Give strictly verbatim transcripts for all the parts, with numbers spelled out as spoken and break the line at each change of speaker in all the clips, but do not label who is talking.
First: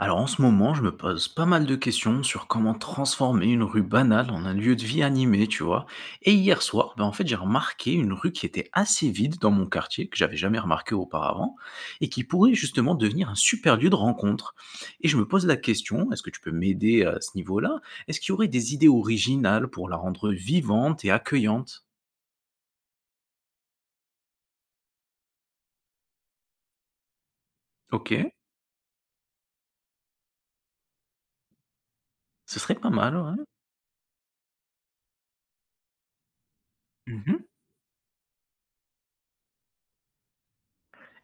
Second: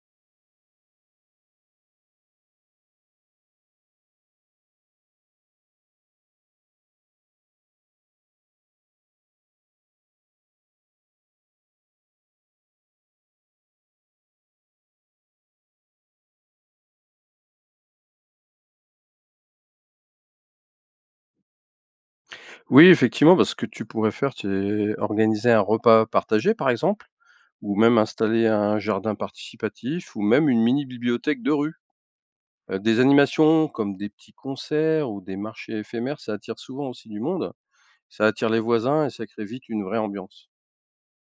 Alors en ce moment, je me pose pas mal de questions sur comment transformer une rue banale en un lieu de vie animé, tu vois. Et hier soir, ben en fait, j'ai remarqué une rue qui était assez vide dans mon quartier, que j'avais jamais remarqué auparavant, et qui pourrait justement devenir un super lieu de rencontre. Et je me pose la question, est-ce que tu peux m'aider à ce niveau-là? Est-ce qu'il y aurait des idées originales pour la rendre vivante et accueillante?
Oui, effectivement, parce que tu pourrais faire, c'est organiser un repas partagé, par exemple, ou même
Ok,
installer un jardin participatif, ou même une mini-bibliothèque de rue.
ce serait
Euh,
pas
Des
mal, ouais.
animations comme des petits concerts ou des marchés éphémères, ça attire souvent aussi du
Mhm.
monde. Ça attire les voisins et ça crée vite une vraie ambiance.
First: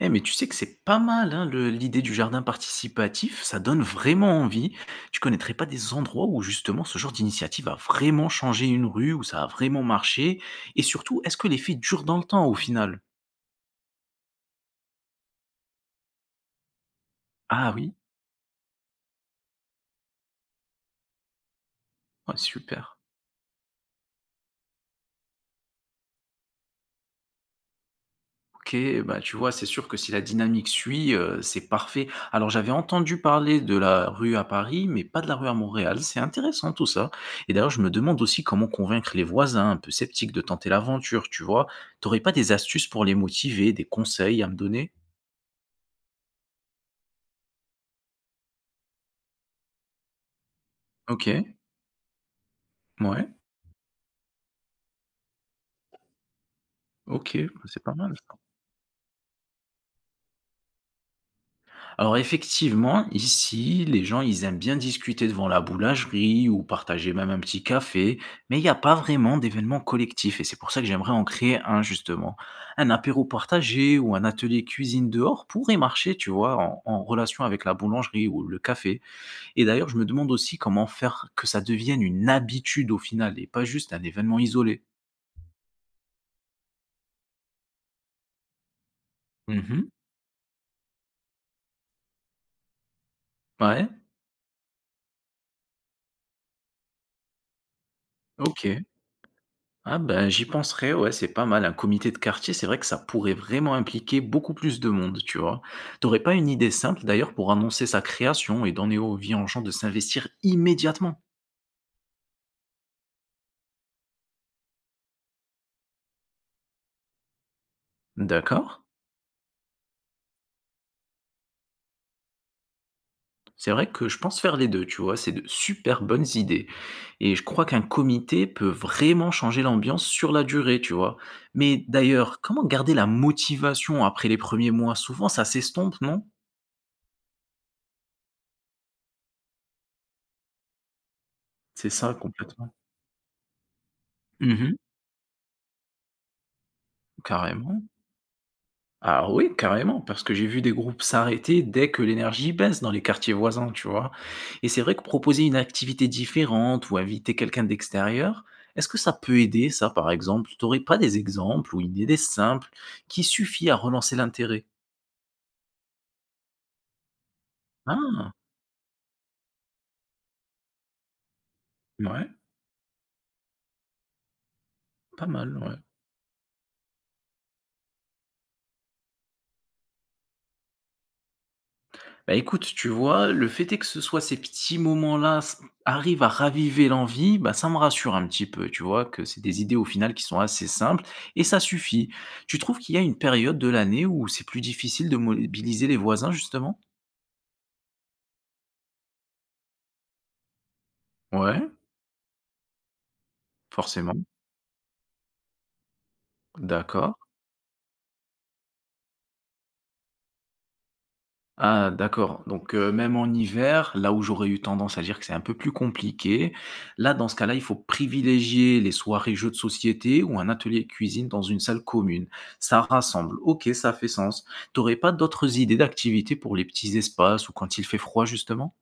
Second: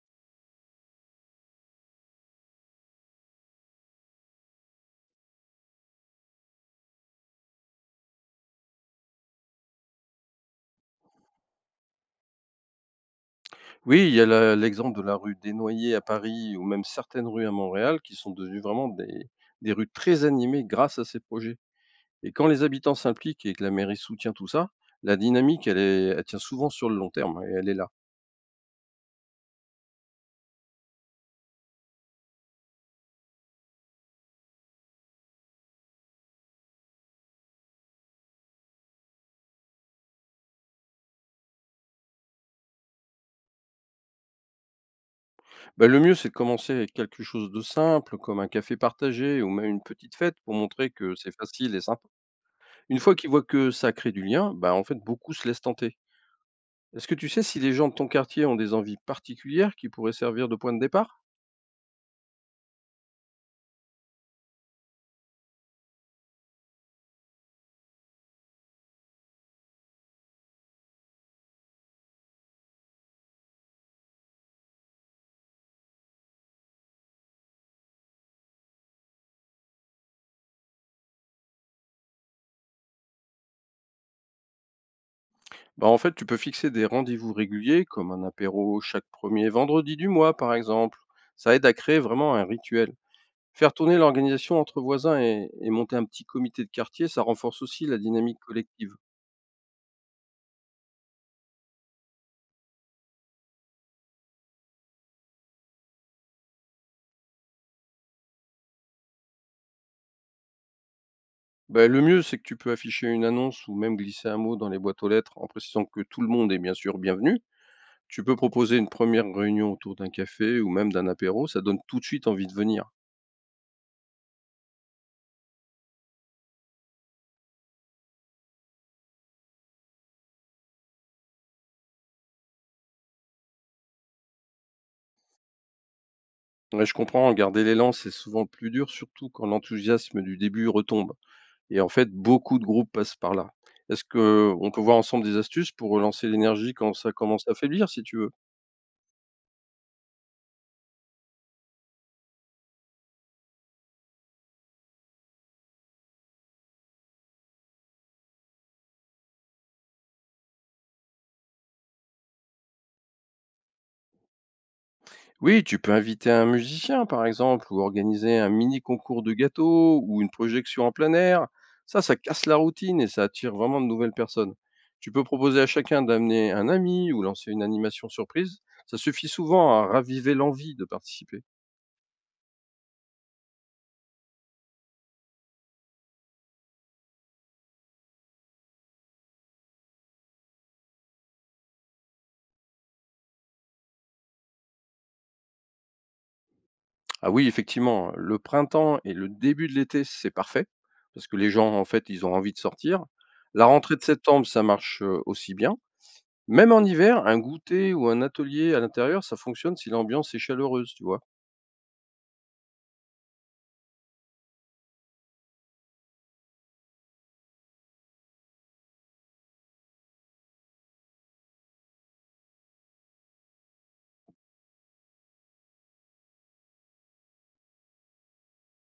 Eh, mais tu sais que c'est pas mal, hein, le l'idée du jardin participatif, ça donne vraiment envie. Tu connaîtrais pas des endroits où justement ce genre d'initiative a vraiment changé une rue, où ça a vraiment marché? Et surtout, est-ce que l'effet dure dans le temps au final?
Oui, il y a la- l'exemple de la rue des Noyers à Paris ou même certaines rues à
Ah oui?
Montréal qui sont devenues vraiment des, des rues très animées grâce à ces projets. Et
Ouais,
quand les habitants
super.
s'impliquent et que la mairie soutient tout ça, la dynamique, elle est elle tient souvent sur le long terme, hein, et elle est là.
OK, bah, tu vois, c'est sûr que si la dynamique suit, heu, c'est parfait. Alors j'avais entendu parler de la rue à Paris, mais pas de la rue à Montréal. C'est intéressant tout ça. Et d'ailleurs, je me demande aussi comment convaincre les voisins un peu sceptiques de tenter l'aventure, tu vois? T'aurais pas des astuces pour les motiver, des conseils à me donner?
Bah, le mieux, c'est de commencer avec quelque chose de simple, comme un café partagé ou même une petite fête pour montrer que c'est
OK,
facile et sympa. Une fois
ouais,
qu'ils voient que ça crée du lien, bah, en fait, beaucoup se laissent tenter. Est-ce que tu
OK,
sais si
bah,
les
c'est
gens de
pas
ton
mal.
quartier ont des envies particulières qui pourraient servir de point de départ?
Alors effectivement, ici, les gens, ils aiment bien discuter devant la boulangerie ou partager même un petit café, mais il n'y a pas vraiment d'événement collectif et c'est pour ça que j'aimerais en créer un justement. Un apéro partagé ou un atelier cuisine dehors pourrait marcher, tu vois, en, en relation avec la boulangerie ou le café. Et d'ailleurs, je me demande aussi comment faire que ça devienne une habitude au final et pas juste un événement isolé.
Bah, en fait, tu peux fixer des rendez-vous réguliers, comme un apéro chaque premier
Mhm.
vendredi du mois, par exemple. Ça aide à créer vraiment un rituel. Faire
Ouais,
tourner l'organisation entre voisins et et monter un petit comité de quartier, ça renforce aussi la dynamique
ok.
collective.
Ah ben, j'y penserais, ouais, c'est pas mal. Un comité de quartier, c'est vrai que ça pourrait vraiment impliquer beaucoup plus de monde, tu vois. T'aurais pas une idée simple d'ailleurs pour annoncer sa création et donner envie aux gens de s'investir immédiatement?
Bah, le mieux, c'est que tu peux afficher une annonce ou même glisser un mot dans les boîtes aux lettres en précisant que tout le monde est bien sûr bienvenu. Tu peux
D'accord?
proposer une première réunion autour d'un café ou même d'un apéro, ça donne tout de suite envie de venir.
C'est vrai que je pense faire les deux, tu vois, c'est de super bonnes idées. Et je crois qu'un comité peut vraiment changer l'ambiance sur la durée, tu vois. Mais d'ailleurs, comment garder la motivation après les premiers mois? Souvent, ça s'estompe, non?
Ouais, je comprends, garder l'élan, c'est souvent plus dur, surtout quand l'enthousiasme du début retombe. Et
C'est
en fait,
ça
beaucoup de
complètement.
groupes passent par là. Est-ce qu'on
Mhm,
peut voir ensemble des astuces pour relancer l'énergie quand ça commence à
carrément.
faiblir, si tu veux?
Alors oui, carrément, parce que j'ai vu des groupes s'arrêter dès que l'énergie baisse dans les quartiers voisins, tu vois. Et c'est vrai que proposer une activité différente ou inviter quelqu'un d'extérieur, est-ce que ça peut aider, ça, par exemple? T'aurais pas des exemples ou une idée simple qui suffit à relancer l'intérêt?
Oui, tu peux inviter un musicien, par exemple, ou
Ah,
organiser un mini concours de gâteaux ou une projection en plein air. Ça, ça
ouais,
casse la routine et ça attire vraiment de nouvelles personnes. Tu peux
pas mal,
proposer à
ouais.
chacun d'amener un ami ou lancer une animation surprise. Ça suffit souvent à raviver l'envie de participer.
Bah, écoute, tu vois, le fait est que ce soit ces petits moments-là s arrivent à raviver l'envie, bah, ça me rassure un petit peu, tu vois? Que c'est des idées au final qui sont assez simples et ça suffit. Tu trouves qu'il y a une période de l'année où c'est plus difficile de mobiliser les voisins justement?
Ah oui, effectivement, le printemps et le début de l'été, c'est parfait, parce que les
Ouais,
gens, en fait, ils ont envie de sortir. La rentrée de
forcément,
septembre, ça marche euh, aussi bien. Même en
d'accord.
hiver, un goûter ou un atelier à l'intérieur, ça fonctionne si l'ambiance est chaleureuse, tu vois.
Ah d'accord, donc heu, même en hiver, là où j'aurais eu tendance à dire que c'est un peu plus compliqué, là, dans ce cas-là, il faut privilégier les soirées jeux de société ou un atelier cuisine dans une salle commune. Ça rassemble. OK, ça fait sens. T'aurais pas d'autres idées d'activités pour les petits espaces ou quand il fait froid justement?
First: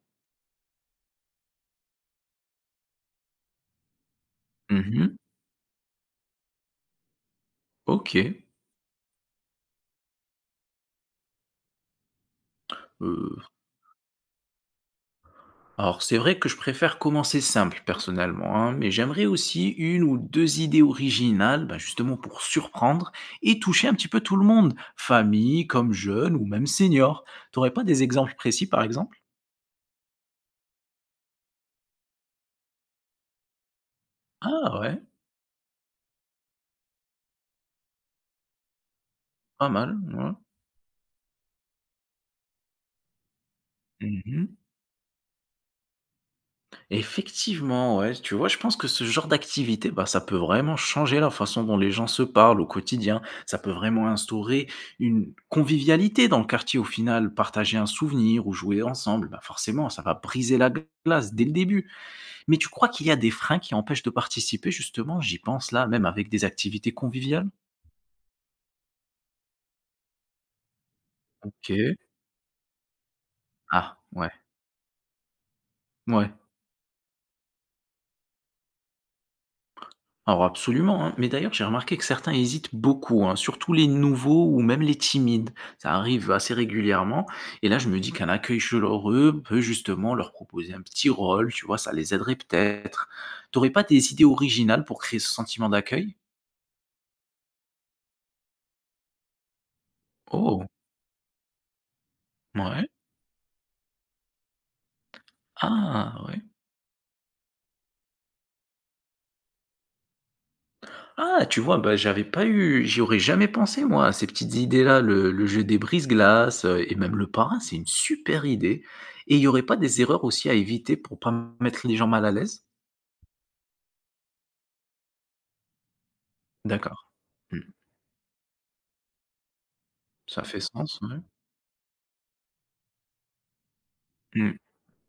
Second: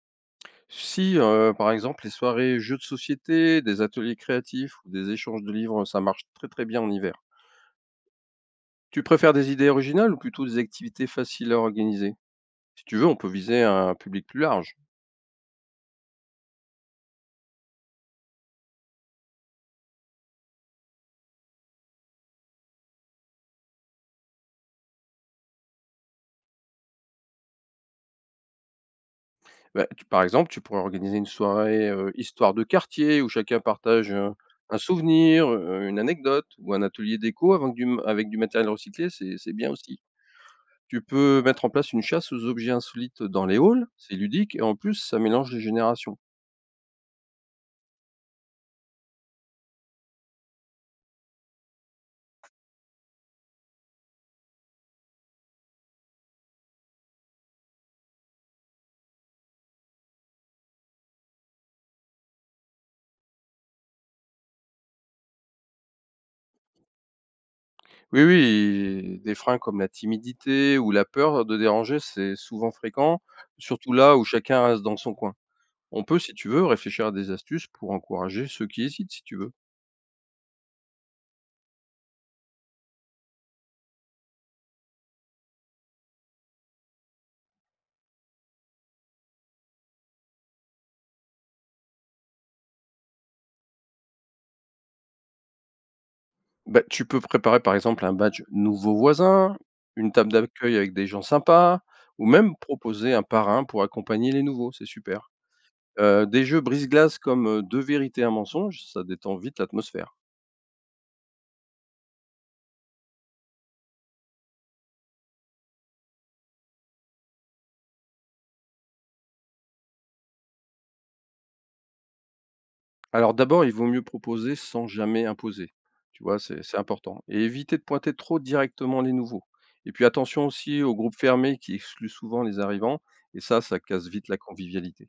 Si, heu, par exemple, les soirées jeux de société, des ateliers créatifs ou des
Mmh.
échanges de livres, ça marche très, très bien en hiver.
OK.
Tu préfères des idées originales ou plutôt des activités faciles à organiser? Si tu veux, on peut
Heu
viser un public plus large.
Alors, c'est vrai que je préfère commencer simple personnellement, hein, mais j'aimerais aussi une ou deux idées originales, bah, justement pour surprendre et toucher un petit peu tout le monde, famille, comme jeunes ou même seniors. T'aurais pas des exemples précis par exemple?
Bah, tu par exemple, tu pourrais organiser une soirée, heu, histoire de quartier où chacun partage, heu,
Ah
un
ouais,
souvenir, heu, une anecdote ou un atelier déco avec du m avec du matériel recyclé, c'est c'est
pas
bien
mal,
aussi.
ouais.
Tu peux mettre en place une chasse aux objets insolites dans les halls, c'est ludique
Mhm.
et en plus ça mélange les générations.
Effectivement, ouais, tu vois, je pense que ce genre d'activité, bah, ça peut vraiment changer la façon dont les gens se parlent au quotidien. Ça peut vraiment instaurer une convivialité dans le quartier au final, partager un souvenir ou jouer ensemble. Bah, forcément, ça va briser la glace dès le début. Mais tu crois qu'il y a des freins qui empêchent de participer, justement? J'y pense là, même avec des activités conviviales.
Oui, oui, des freins comme la timidité ou la peur de
Ok.
déranger, c'est souvent fréquent, surtout
Ah,
là où
ouais,
chacun reste dans son coin. On peut,
ouais.
si tu veux, réfléchir à des astuces pour encourager ceux qui hésitent, si tu veux.
Alors absolument, hein. Mais d'ailleurs, j'ai remarqué que certains hésitent beaucoup, hein, surtout les nouveaux ou même les timides. Ça arrive assez régulièrement. Et là, je me dis qu'un accueil chaleureux peut justement leur proposer un petit rôle, tu vois, ça les aiderait peut-être. T'aurais pas des idées originales pour créer ce sentiment d'accueil?
Bah, tu peux préparer par exemple un badge nouveau voisin, une table
Oh,
d'accueil avec des gens sympas, ou même
ouais.
proposer un parrain pour accompagner les nouveaux, c'est super.
Ah,
Euh,
ouais.
des jeux brise-glace comme euh, deux vérités, un mensonge, ça détend vite l'atmosphère.
Ah, tu vois, bah, j'avais pas eu, j'y aurais jamais pensé, moi, à ces petites idées-là. Le, le jeu des brise-glaces euh, et même le parrain, c'est une super idée. Et il y aurait pas des erreurs aussi à éviter pour pas mettre les gens mal à l'aise?
Alors d'abord, il vaut mieux proposer sans jamais imposer. Tu vois, c'est c'est
D'accord.
important. Et
Mmh.
éviter de pointer trop directement les nouveaux. Et puis
Ça
attention
fait
aussi aux
sens,
groupes
ouais.
fermés qui excluent souvent les arrivants. Et ça, ça casse vite la
Mmh.
convivialité.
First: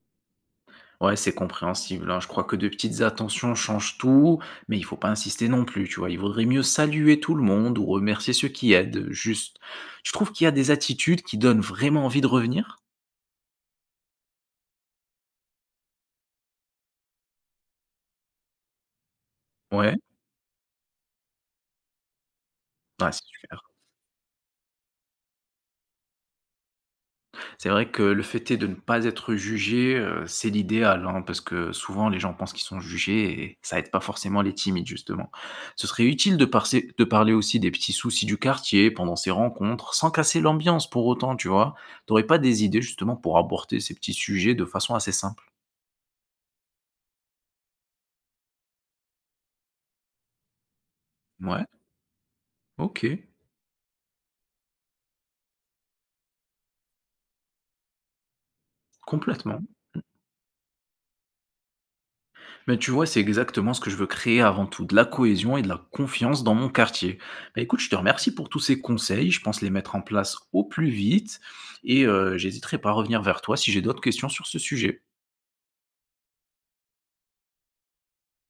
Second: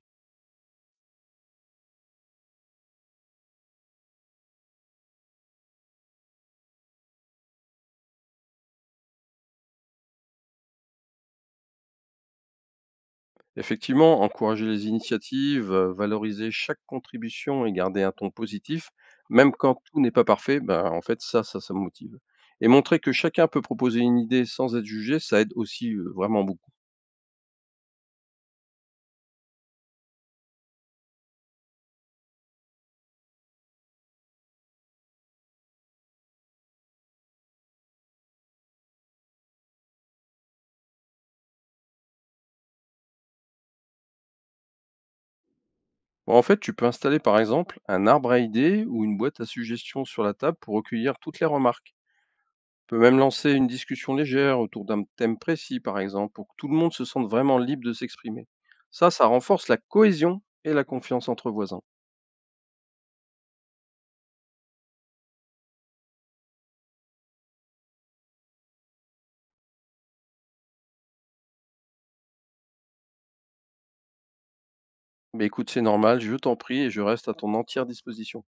Ouais, c'est compréhensible, hein. Je crois que de petites attentions changent tout, mais il faut pas insister non plus, tu vois? Il vaudrait mieux saluer tout le monde ou remercier ceux qui aident, juste. Je trouve qu'il y a des attitudes qui donnent vraiment envie de revenir?
Effectivement, encourager les initiatives, euh, valoriser chaque contribution et garder un ton positif, même quand
Ouais?
tout n'est pas parfait, ben, en fait, ça, ça, ça me motive. Et montrer
Ouais,
que
c'est
chacun
super.
peut proposer une idée sans être jugé, ça aide aussi euh, vraiment beaucoup.
C'est vrai que le fait est de ne pas être jugé, heu, c'est l'idéal, hein, parce que souvent les gens pensent qu'ils sont jugés et ça aide pas forcément les timides justement. Ce serait utile de parser de parler aussi des petits soucis du quartier pendant ces rencontres, sans casser l'ambiance pour autant, tu vois? T'aurais pas des idées justement pour aborder ces petits sujets de façon assez simple?
Bah, en fait, tu peux installer par exemple un arbre à idées ou une boîte à suggestions sur la table pour recueillir toutes les
Ouais,
remarques. Tu peux même
OK,
lancer une discussion légère autour d'un thème précis par exemple pour que tout le monde se sente vraiment libre de s'exprimer. Ça, ça
complètement.
renforce la cohésion et la confiance entre voisins.
Mais tu vois, c'est exactement ce que je veux créer avant tout, de la cohésion et de la confiance dans mon quartier. Bah, écoute, je te remercie pour tous ces conseils, je pense les mettre en place au plus vite et euh, j'hésiterai pas à revenir vers toi si j'ai d'autres questions sur ce sujet.
Mais écoute, c'est normal, je t'en prie et je reste à ton entière disposition.